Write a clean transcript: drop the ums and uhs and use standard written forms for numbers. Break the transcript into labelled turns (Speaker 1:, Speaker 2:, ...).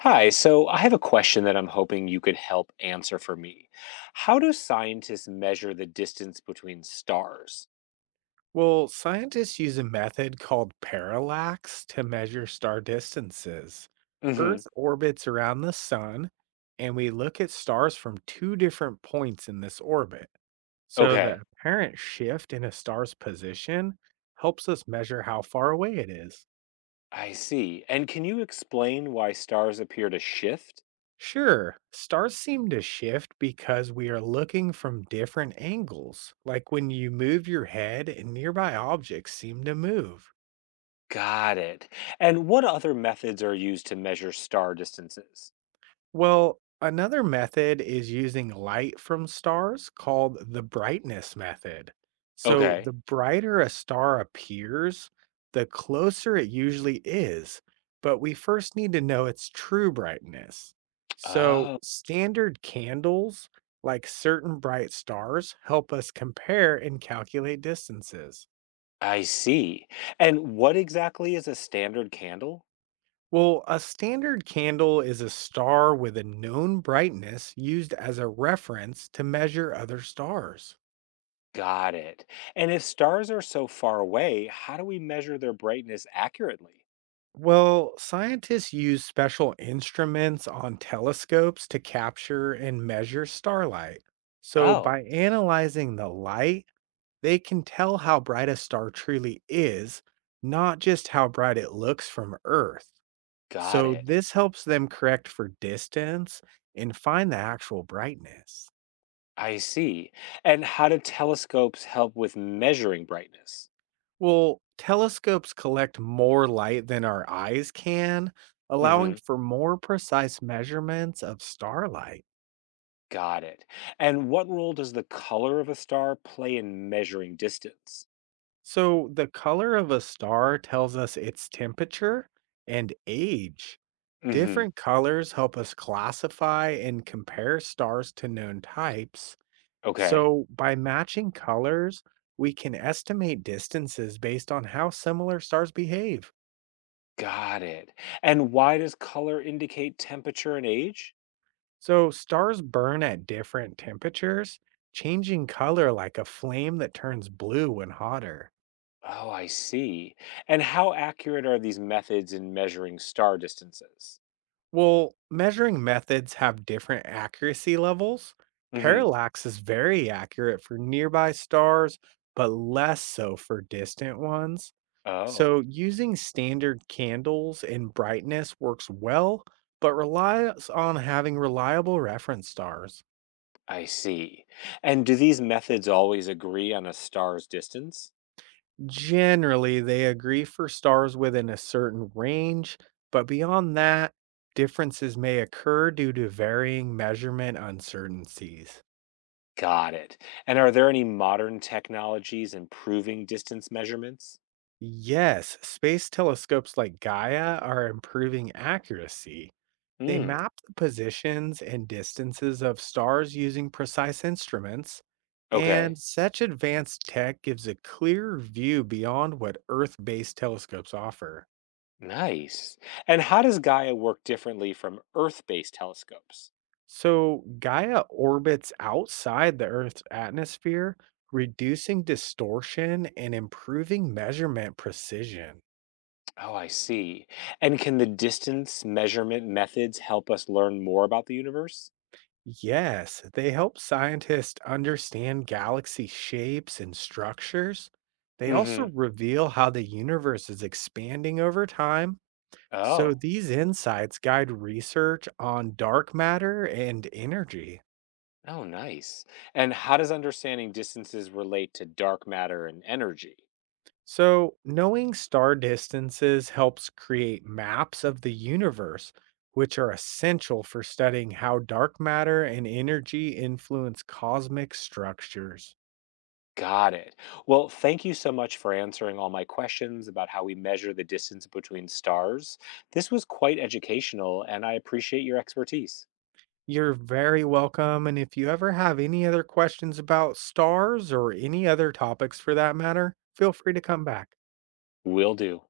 Speaker 1: Hi, so I have a question that I'm hoping you could help answer for me. How do scientists measure the distance between stars?
Speaker 2: Well, scientists use a method called parallax to measure star distances.
Speaker 1: Hmm.
Speaker 2: Earth orbits around the sun, and we look at stars from two different points in this orbit. So the
Speaker 1: Okay,
Speaker 2: apparent shift in a star's position helps us measure how far away it is.
Speaker 1: I see. And can you explain why stars appear to shift?
Speaker 2: Sure, stars seem to shift because we are looking from different angles, like when you move your head and nearby objects seem to move.
Speaker 1: Got it. And what other methods are used to measure star distances?
Speaker 2: Well, another method is using light from stars called the brightness method. So,
Speaker 1: Okay.
Speaker 2: the brighter a star appears, the closer it usually is, but we first need to know its true brightness. So,
Speaker 1: Oh,
Speaker 2: standard candles, like certain bright stars, help us compare and calculate distances.
Speaker 1: I see. And what exactly is a standard candle?
Speaker 2: Well, a standard candle is a star with a known brightness used as a reference to measure other stars.
Speaker 1: Got it. And if stars are so far away, how do we measure their brightness accurately?
Speaker 2: Well, scientists use special instruments on telescopes to capture and measure starlight. So,
Speaker 1: Oh.
Speaker 2: by analyzing the light, they can tell how bright a star truly is, not just how bright it looks from Earth.
Speaker 1: Got
Speaker 2: So,
Speaker 1: it.
Speaker 2: this helps them correct for distance and find the actual brightness.
Speaker 1: I see. And how do telescopes help with measuring brightness?
Speaker 2: Well, telescopes collect more light than our eyes can, allowing
Speaker 1: Hmm.
Speaker 2: for more precise measurements of starlight.
Speaker 1: Got it. And what role does the color of a star play in measuring distance?
Speaker 2: So, the color of a star tells us its temperature and age.
Speaker 1: Hmm.
Speaker 2: Different colors help us classify and compare stars to known types.
Speaker 1: Okay.
Speaker 2: So, by matching colors, we can estimate distances based on how similar stars behave.
Speaker 1: Got it. And why does color indicate temperature and age?
Speaker 2: So stars burn at different temperatures, changing color like a flame that turns blue when hotter.
Speaker 1: Oh, I see. And how accurate are these methods in measuring star distances?
Speaker 2: Well, measuring methods have different accuracy levels.
Speaker 1: Hmm.
Speaker 2: Parallax is very accurate for nearby stars, but less so for distant ones. So
Speaker 1: Oh,
Speaker 2: using standard candles and brightness works well, but relies on having reliable reference stars.
Speaker 1: I see. And do these methods always agree on a star's distance?
Speaker 2: Generally, they agree for stars within a certain range, but beyond that, differences may occur due to varying measurement uncertainties.
Speaker 1: Got it. And are there any modern technologies improving distance measurements?
Speaker 2: Yes, space telescopes like Gaia are improving accuracy. They
Speaker 1: Hmm.
Speaker 2: map the positions and distances of stars using precise instruments,
Speaker 1: Okay.
Speaker 2: and such advanced tech gives a clearer view beyond what Earth based telescopes offer.
Speaker 1: Nice. And how does Gaia work differently from Earth based telescopes?
Speaker 2: So Gaia orbits outside the Earth's atmosphere, reducing distortion and improving measurement precision.
Speaker 1: Oh, I see. And can the distance measurement methods help us learn more about the universe?
Speaker 2: Yes, they help scientists understand galaxy shapes and structures. They
Speaker 1: Mm
Speaker 2: also
Speaker 1: hmm.
Speaker 2: reveal how the universe is expanding over time. So
Speaker 1: Oh,
Speaker 2: these insights guide research on dark matter and energy.
Speaker 1: oh, nice. And how does understanding distances relate to dark matter and energy?
Speaker 2: So, knowing star distances helps create maps of the universe, which are essential for studying how dark matter and energy influence cosmic structures.
Speaker 1: Got it. Well, thank you so much for answering all my questions about how we measure the distance between stars. This was quite educational, and I appreciate your expertise.
Speaker 2: You're very welcome. And if you ever have any other questions about stars or any other topics for that matter, feel free to come back.
Speaker 1: Will do.